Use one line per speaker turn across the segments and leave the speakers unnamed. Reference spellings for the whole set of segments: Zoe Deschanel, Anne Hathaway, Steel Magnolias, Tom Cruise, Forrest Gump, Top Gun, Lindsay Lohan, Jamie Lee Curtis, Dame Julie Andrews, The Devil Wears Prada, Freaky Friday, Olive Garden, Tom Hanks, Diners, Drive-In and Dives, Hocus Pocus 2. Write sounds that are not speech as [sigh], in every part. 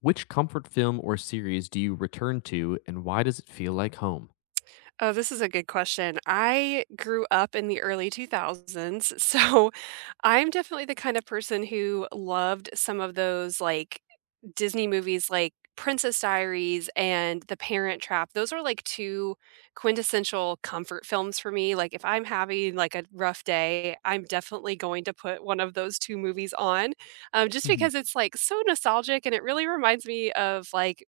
Which comfort film or series do you return to, and why does it feel like home?
Oh, this is a good question. I grew up in the early 2000s, so [laughs] I'm definitely the kind of person who loved some of those, like, Disney movies like Princess Diaries and The Parent Trap. Those are, like, 2 quintessential comfort films for me, like, if I'm having, like, a rough day, I'm definitely going to put one of those 2 movies on, just
Mhm.
because it's, like, so nostalgic and it really reminds me of, like,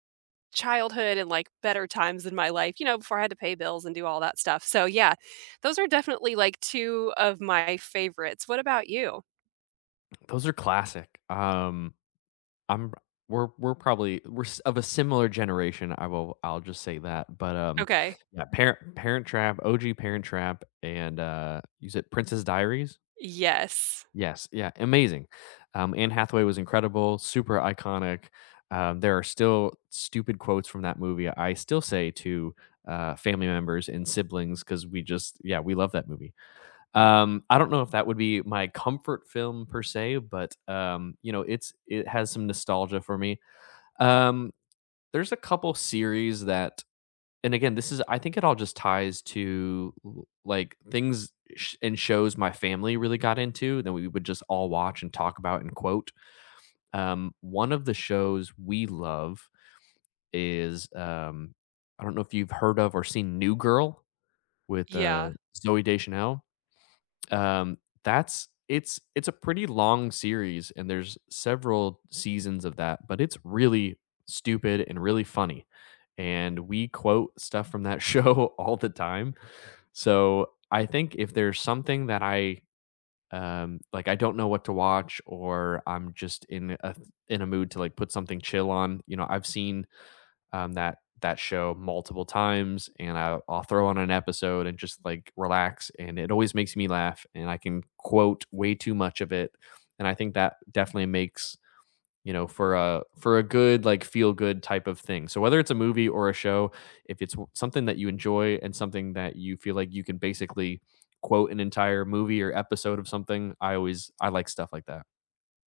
childhood and, like, better times in my life, you know, before I had to pay bills and do all that stuff. So, yeah, those are definitely, like, 2 of my favorites. What about you?
Those are classic. I'm we're probably we're s- of a similar generation. I'll just say that. But
Okay.
yeah, Parent Trap, OG Parent Trap, and use it Princess Diaries.
Yes.
Yes, yeah, amazing. Anne Hathaway was incredible, super iconic. There are still stupid quotes from that movie. I still say to family members and siblings because we just yeah we love that movie. I don't know if that would be my comfort film per se, but, you know, it has some nostalgia for me. Um, there's a couple series that and again, this is I think it all just ties to, l like, things sh and shows my family really got into that we would just all watch and talk about and quote. One of the shows we love is, I don't know if you've heard of or seen New Girl with,
Yeah.
Zoe Deschanel? That's It's a pretty long series and there's several seasons of that, but it's really stupid and really funny. And we quote stuff from that [laughs] show all the time. So I think if there's something that I like I don't know what to watch or I'm just in a mood to like put something chill on, you know, I've seen that show multiple times, and I'll throw on an episode and just like relax, and it always makes me laugh, and I can quote way too much of it, and I think that definitely makes you know for a good like feel good type of thing. So whether it's a movie or a show, if it's something that you enjoy and something that you feel like you can basically quote an entire movie or episode of something, I like stuff like that.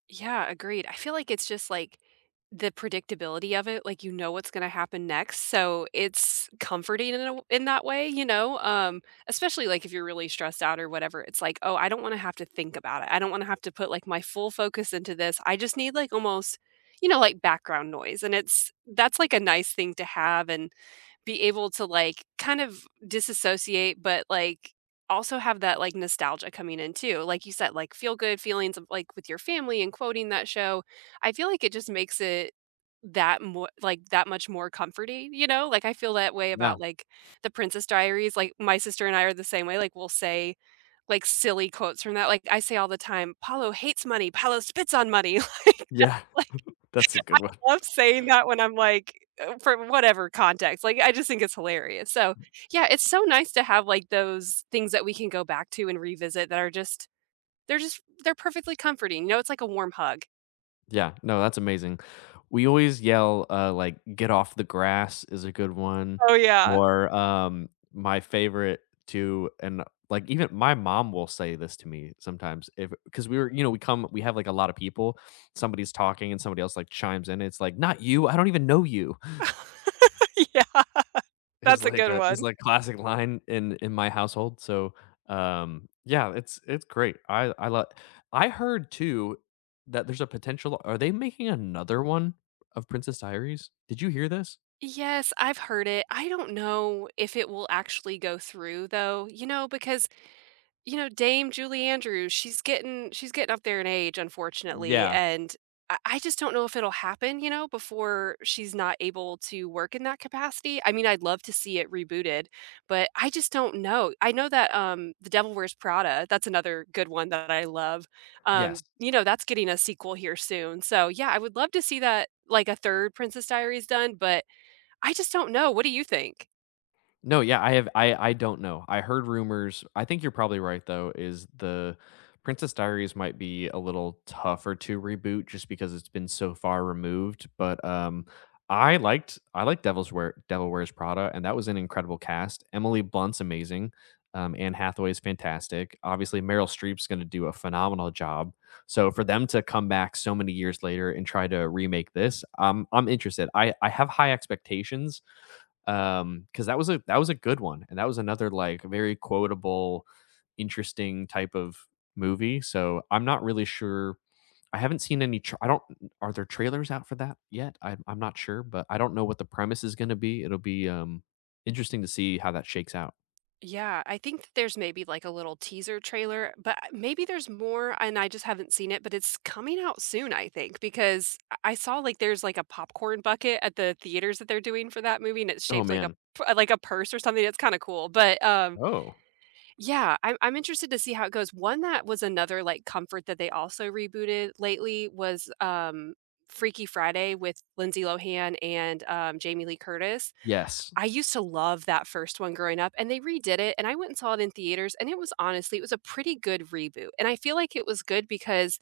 Yeah, agreed. I feel like it's just like the predictability of it, like you know what's going to happen next. So it's comforting in a w in that way, you know? Especially like if you're really stressed out or whatever, it's like, oh, I don't want to have to think about it. I don't want to have to put like my full focus into this. I just need like almost, you know, like background noise. And it's that's like a nice thing to have. And be able to, like, kind of disassociate, but, like, also have that, like, nostalgia coming in too. Like you said, like, feel good feelings of, like, with your family and quoting that show. I feel like it just makes it that more like, that much more comforting, you know? Like, I feel that way
Yeah.
about, like, The Princess Diaries. Like, my sister and I are the same way. Like, we'll say, like, silly quotes from that. Like, I say all the time, "Paulo hates money. Paulo spits on money." [laughs]
Yeah.
Like
[laughs] That's a good one.
love saying that when I'm like, for whatever context, like, I just think it's hilarious. So, yeah, it's so nice to have, like, those things that we can go back to and revisit that are just they're perfectly comforting, you know, it's like a warm hug.
Yeah, no, that's amazing. We always yell, like, "Get off the grass" is a good one,
Oh, yeah.
or, my favorite too, and, like, even my mom will say this to me sometimes if because we were you know, we have, like, a lot of people, somebody's talking and somebody else, like, chimes in, it's like, "Not you, I don't even know you."
[laughs] Yeah,
Is
that's a
like
good
a is
one.
like classic line in my household, so, yeah, it's great. I love. I heard too that there's a potential are they making another one of Princess Diaries? Did you hear this?
Yes, I've heard it. I don't know if it will actually go through though, you know, because you know, Dame Julie Andrews, she's getting up there in age, unfortunately,
Yeah,
and I just don't know if it'll happen, you know, before she's not able to work in that capacity. I mean, I'd love to see it rebooted, but I just don't know. I know that The Devil Wears Prada, that's another good one that I love.
yes.
You know, that's getting a sequel here soon. So, yeah, I would love to see that like a third Princess Diaries done, but I just don't know. What do you think?
No, yeah, I have I don't know. I heard rumors. I think you're probably right though, is the Princess Diaries might be a little tougher to reboot just because it's been so far removed, but I liked Devil Wears Prada and that was an incredible cast. Emily Blunt's amazing. Anne Hathaway is fantastic. Obviously, Meryl Streep's going to do a phenomenal job. So for them to come back so many years later and try to remake this, I'm interested. I have high expectations because that was a good one, and that was another, like, very quotable, interesting type of movie, so I'm not really sure I haven't seen any tr I don't are there trailers out for that yet? I'm not sure, but I don't know what the premise is gonna be, it'll be, interesting to see how that shakes out.
Yeah, I think that there's maybe like a little teaser trailer, but maybe there's more and I just haven't seen it, but it's coming out soon, I think, because I saw like there's like a popcorn bucket at the theaters that they're doing for that movie and it's
Oh,
shaped like a
man.
like a purse or something. It's kind of cool. But
Oh.
yeah, I'm interested to see how it goes. One that was another like comfort that they also rebooted lately was Freaky Friday with Lindsay Lohan and Jamie Lee Curtis.
Yes.
I used to love that first one growing up, and they redid it, and I went and saw it in theaters, and it was honestly it was a pretty good reboot, and I feel like it was good because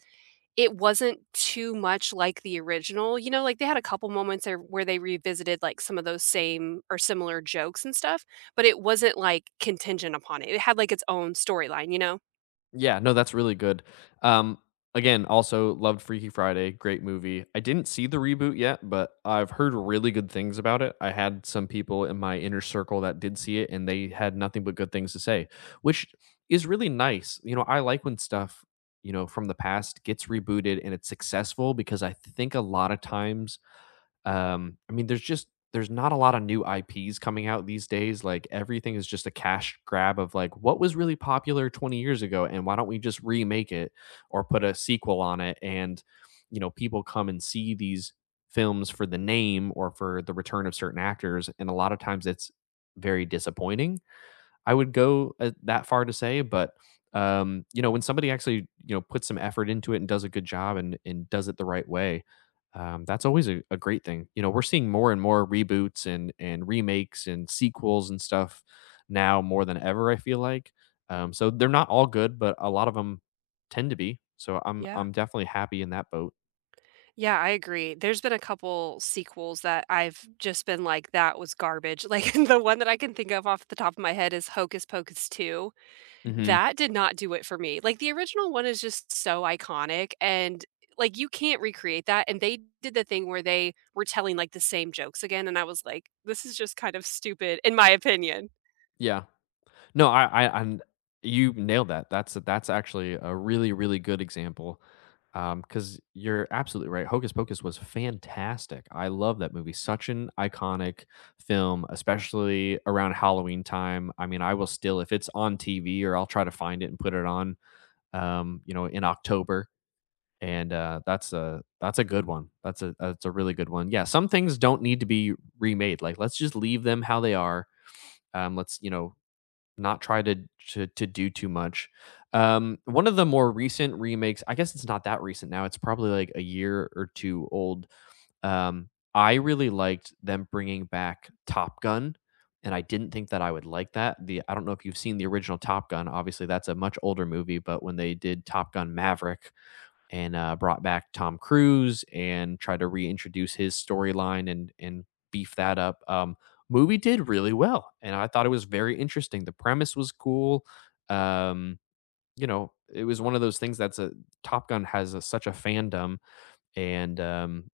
it wasn't too much like the original, you know, like, they had a couple moments there where they revisited, like, some of those same or similar jokes and stuff, but it wasn't, like, contingent upon it. It had, like, its own storyline, you know?
Yeah, no, that's really good. Um, Again, also loved Freaky Friday, great movie. I didn't see the reboot yet, but I've heard really good things about it. I had some people in my inner circle that did see it, and they had nothing but good things to say, which is really nice. You know, I like when stuff you know from the past gets rebooted and it's successful because I think a lot of times I mean, there's not a lot of new IPs coming out these days. Like everything is just a cash grab of like what was really popular 20 years ago and why don't we just remake it or put a sequel on it and you know, people come and see these films for the name or for the return of certain actors and a lot of times it's very disappointing I would go, that far to say, but, you know, when somebody actually, you know, puts some effort into it and does a good job and does it the right way, that's always a great thing. You know, we're seeing more and more reboots and remakes and sequels and stuff now more than ever, I feel like. So they're not all good, but a lot of them tend to be. So
Yeah.
I'm definitely happy in that boat.
Yeah, I agree. There's been a couple sequels that I've just been like, "That was garbage." [laughs] Like, the one that I can think of off the top of my head is Hocus Pocus 2.
Mhm.
That did not do it for me. Like, the original one is just so iconic and, like, you can't recreate that, and they did the thing where they were telling, like, the same jokes again, and I was like, "This is just kind of stupid in my opinion."
Yeah. No, I and you nailed that. That's actually a really, really good example. Because you're absolutely right. Hocus Pocus was fantastic. I love that movie. Such an iconic film, especially around Halloween time. I mean, I will still, if it's on TV, or I'll try to find it and put it on. You know, in October, and that's a good one. That's a really good one. Yeah, some things don't need to be remade. Like, let's just leave them how they are. Let's you know not try to to do too much. One of the more recent remakes, I guess it's not that recent now. It's probably like a year or two old. I really liked them bringing back Top Gun, and I didn't think that I would like that. The I don't know if you've seen the original Top Gun. Obviously, that's a much older movie, but when they did Top Gun Maverick, and brought back Tom Cruise and tried to reintroduce his storyline and beef that up. Movie did really well, and I thought it was very interesting. The premise was cool. Um, you know, it was one of those things that's a Top Gun has a, such a fandom, and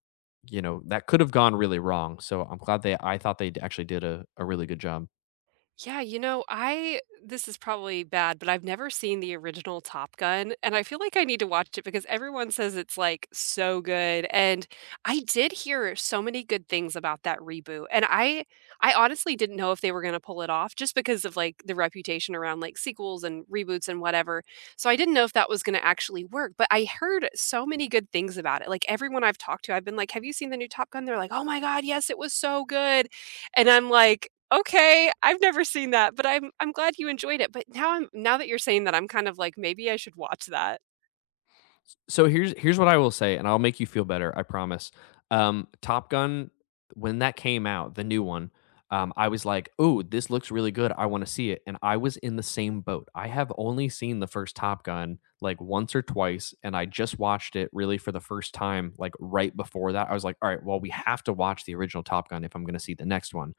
you know that could have gone really wrong. So I'm glad they. I thought they actually did a really good job.
Yeah, you know, I this is probably bad, but I've never seen the original Top Gun, and I feel like I need to watch it because everyone says it's, like, so good, and I did hear so many good things about that reboot, and I honestly didn't know if they were gonna pull it off just because of, like, the reputation around, like, sequels and reboots and whatever, so I didn't know if that was gonna actually work, but I heard so many good things about it, like, everyone I've talked to, I've been like, "Have you seen the new Top Gun?" They're like, "Oh my god, yes, it was so good." And I'm like, "Okay, I've never seen that, but I'm glad you enjoyed it." But now that you're saying that, I'm kind of like, maybe I should watch that.
So here's what I will say, and I'll make you feel better. I promise. Top Gun, when that came out, the new one, I was like, "Oh, this looks really good. I want to see it." And I was in the same boat. I have only seen the first Top Gun like once or twice, and I just watched it really for the first time like right before that. I was like, "All right, well, we have to watch the original Top Gun if I'm going to see the next one."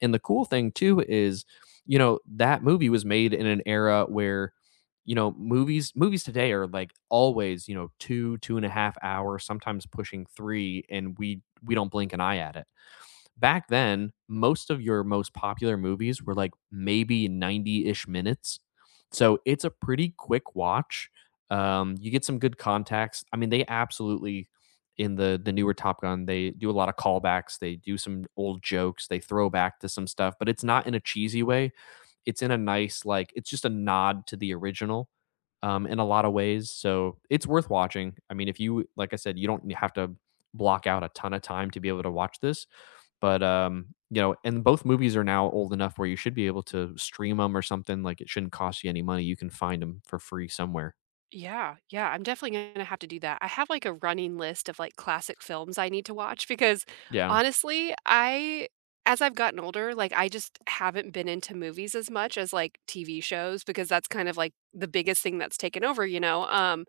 And the cool thing too is, you know, that movie was made in an era where, you know, movies today are like always, you know, two, 2.5 hours, sometimes pushing three, and we don't blink an eye at it back then most of your most popular movies were like maybe 90-ish minutes so it's a pretty quick watch you get some good context. I mean they absolutely in the newer Top Gun they do a lot of callbacks they do some old jokes they throw back to some stuff but it's not in a cheesy way it's in a nice like it's just a nod to the original in a lot of ways so it's worth watching I mean if you like I said you don't have to block out a ton of time to be able to watch this but, you know and both movies are now old enough where you should be able to stream them or something, like, it shouldn't cost you any money, you can find them for free somewhere.
Yeah, yeah, I'm definitely gonna have to do that. I have, like, a running list of, like, classic films I need to watch because,
Yeah,
honestly, I as I've gotten older, like, I just haven't been into movies as much as, like, TV shows because that's kind of, like, the biggest thing that's taken over, you know,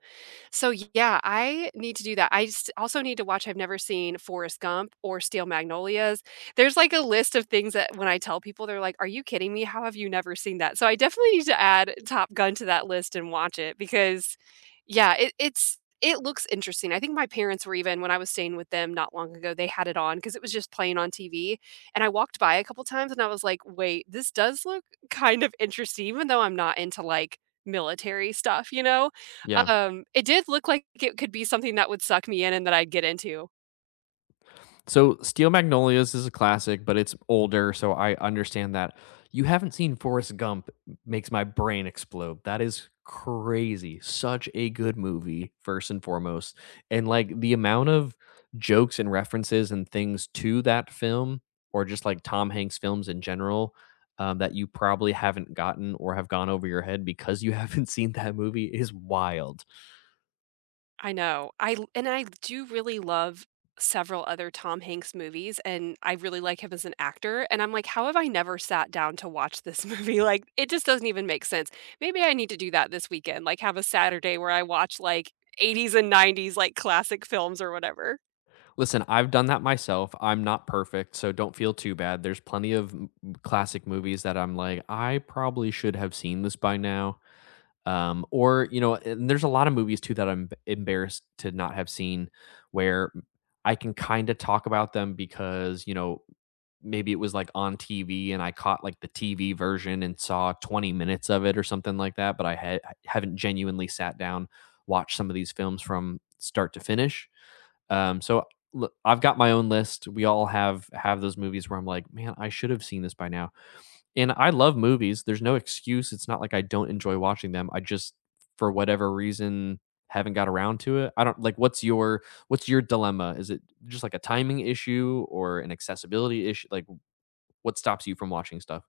so yeah, I need to do that. I s Also need to watch I've never seen Forrest Gump or Steel Magnolias. There's, like, a list of things that when I tell people, they're like, "Are you kidding me? How have you never seen that?" So I definitely need to add Top Gun to that list and watch it because, yeah, it's it looks interesting. I think my parents were even when I was staying with them not long ago, they had it on because it was just playing on TV, and I walked by a couple times and I was like, "Wait, this does look kind of interesting," even though I'm not into, like, military stuff, you know?
yeah.
It did look like it could be something that would suck me in and that I'd get into.
So, Steel Magnolias is a classic, but it's older, so I understand that. You haven't seen Forrest Gump makes my brain explode. That is crazy. Such a good movie, first and foremost, and, like, the amount of jokes and references and things to that film, or just, like, Tom Hanks films in general, that you probably haven't gotten or have gone over your head because you [laughs] haven't seen that movie is wild.
I know. I l and I do really love several other Tom Hanks movies, and I really like him as an actor, and I'm like, "How have I never sat down to watch this movie?" [laughs] Like, it just doesn't even make sense. Maybe I need to do that this weekend, like, have a Saturday where I watch, like, 80s and 90s, like, classic films or whatever.
Listen, I've done that myself. I'm not perfect, so don't feel too bad. There's plenty of classic movies that I'm like, I probably should have seen this by now. Or you know, and there's a lot of movies too that I'm embarrassed to not have seen, where I can kind of talk about them because you know maybe it was like on TV and I caught like the TV version and saw 20 minutes of it or something like that, but I had I haven't genuinely sat down watched some of these films from start to finish. So look, I've got my own list. We all have those movies where I'm like, man, I should have seen this by now and I love movies. There's no excuse. It's not like I don't enjoy watching them. I just, for whatever reason, haven't got around to it. I don't like. What's your dilemma? Is it just like a timing issue or an accessibility issue? Like, what stops you from watching stuff?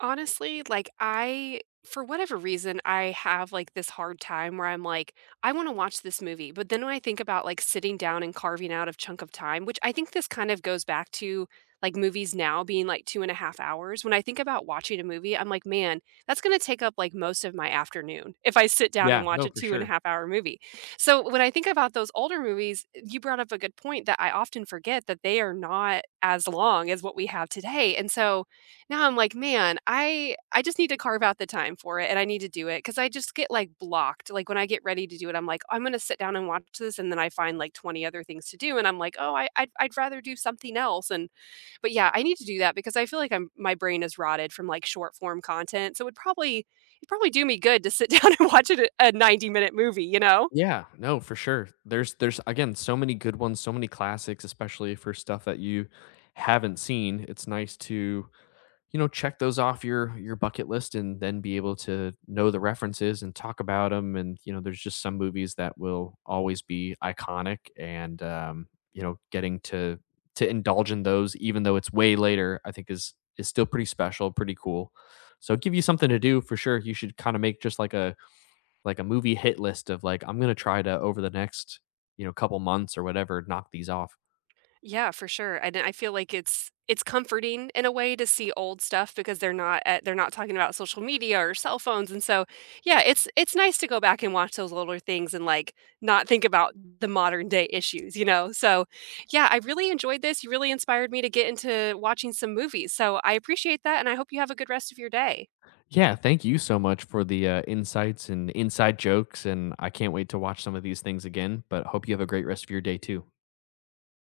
Honestly, like, I for whatever reason, I have, like, this hard time where I'm like, "I wanna watch this movie," but then when I think about, like, sitting down and carving out a chunk of time, which I think this kind of goes back to, like, movies now being, like, 2.5 hours. When I think about watching a movie, I'm like, "Man, that's gonna take up, like, most of my afternoon if I sit down and
Yeah,
watch
no,
a
for
2.5
sure.
hour movie." So, when I think about those older movies, you brought up a good point that I often forget that they are not as long as what we have today, and so now I'm like, "Man, I just need to carve out the time for it, and I need to do it because I just get, like, blocked, like, when I get ready to do it, I'm like, "I'm gonna sit down and watch this," and then I find, like, 20 other things to do, and I'm like, "Oh, I'd rather do something else," and but, yeah, I need to do that because I feel like I'm my brain is rotted from, like, short form content, so it'd probably do me good to sit [laughs] down and watch it a 90-minute movie, you know?
Yeah, no, for sure. There's again so many good ones, so many classics, especially for stuff that you haven't seen. It's nice to you know, check those off your bucket list and then be able to know the references and talk about them. And, you know, there's just some movies that will always be iconic and you know, getting to indulge in those even though it's way later, I think is still pretty special, pretty cool. So give you something to do for sure. You should kind of make just like a movie hit list of like I'm going to try to over the next, you know, couple months or whatever knock these off.
Yeah, for sure, and I feel like it's comforting in a way to see old stuff because they're not talking about social media or cell phones, and so, yeah, it's nice to go back and watch those older things and, like, not think about the modern day issues, you know? So, yeah, I really enjoyed this, you really inspired me to get into watching some movies, so I appreciate that, and I hope you have a good rest of your day.
Yeah, thank you so much for the insights and inside jokes. And I can't wait to watch some of these things again. But hope you have a great rest of your day too.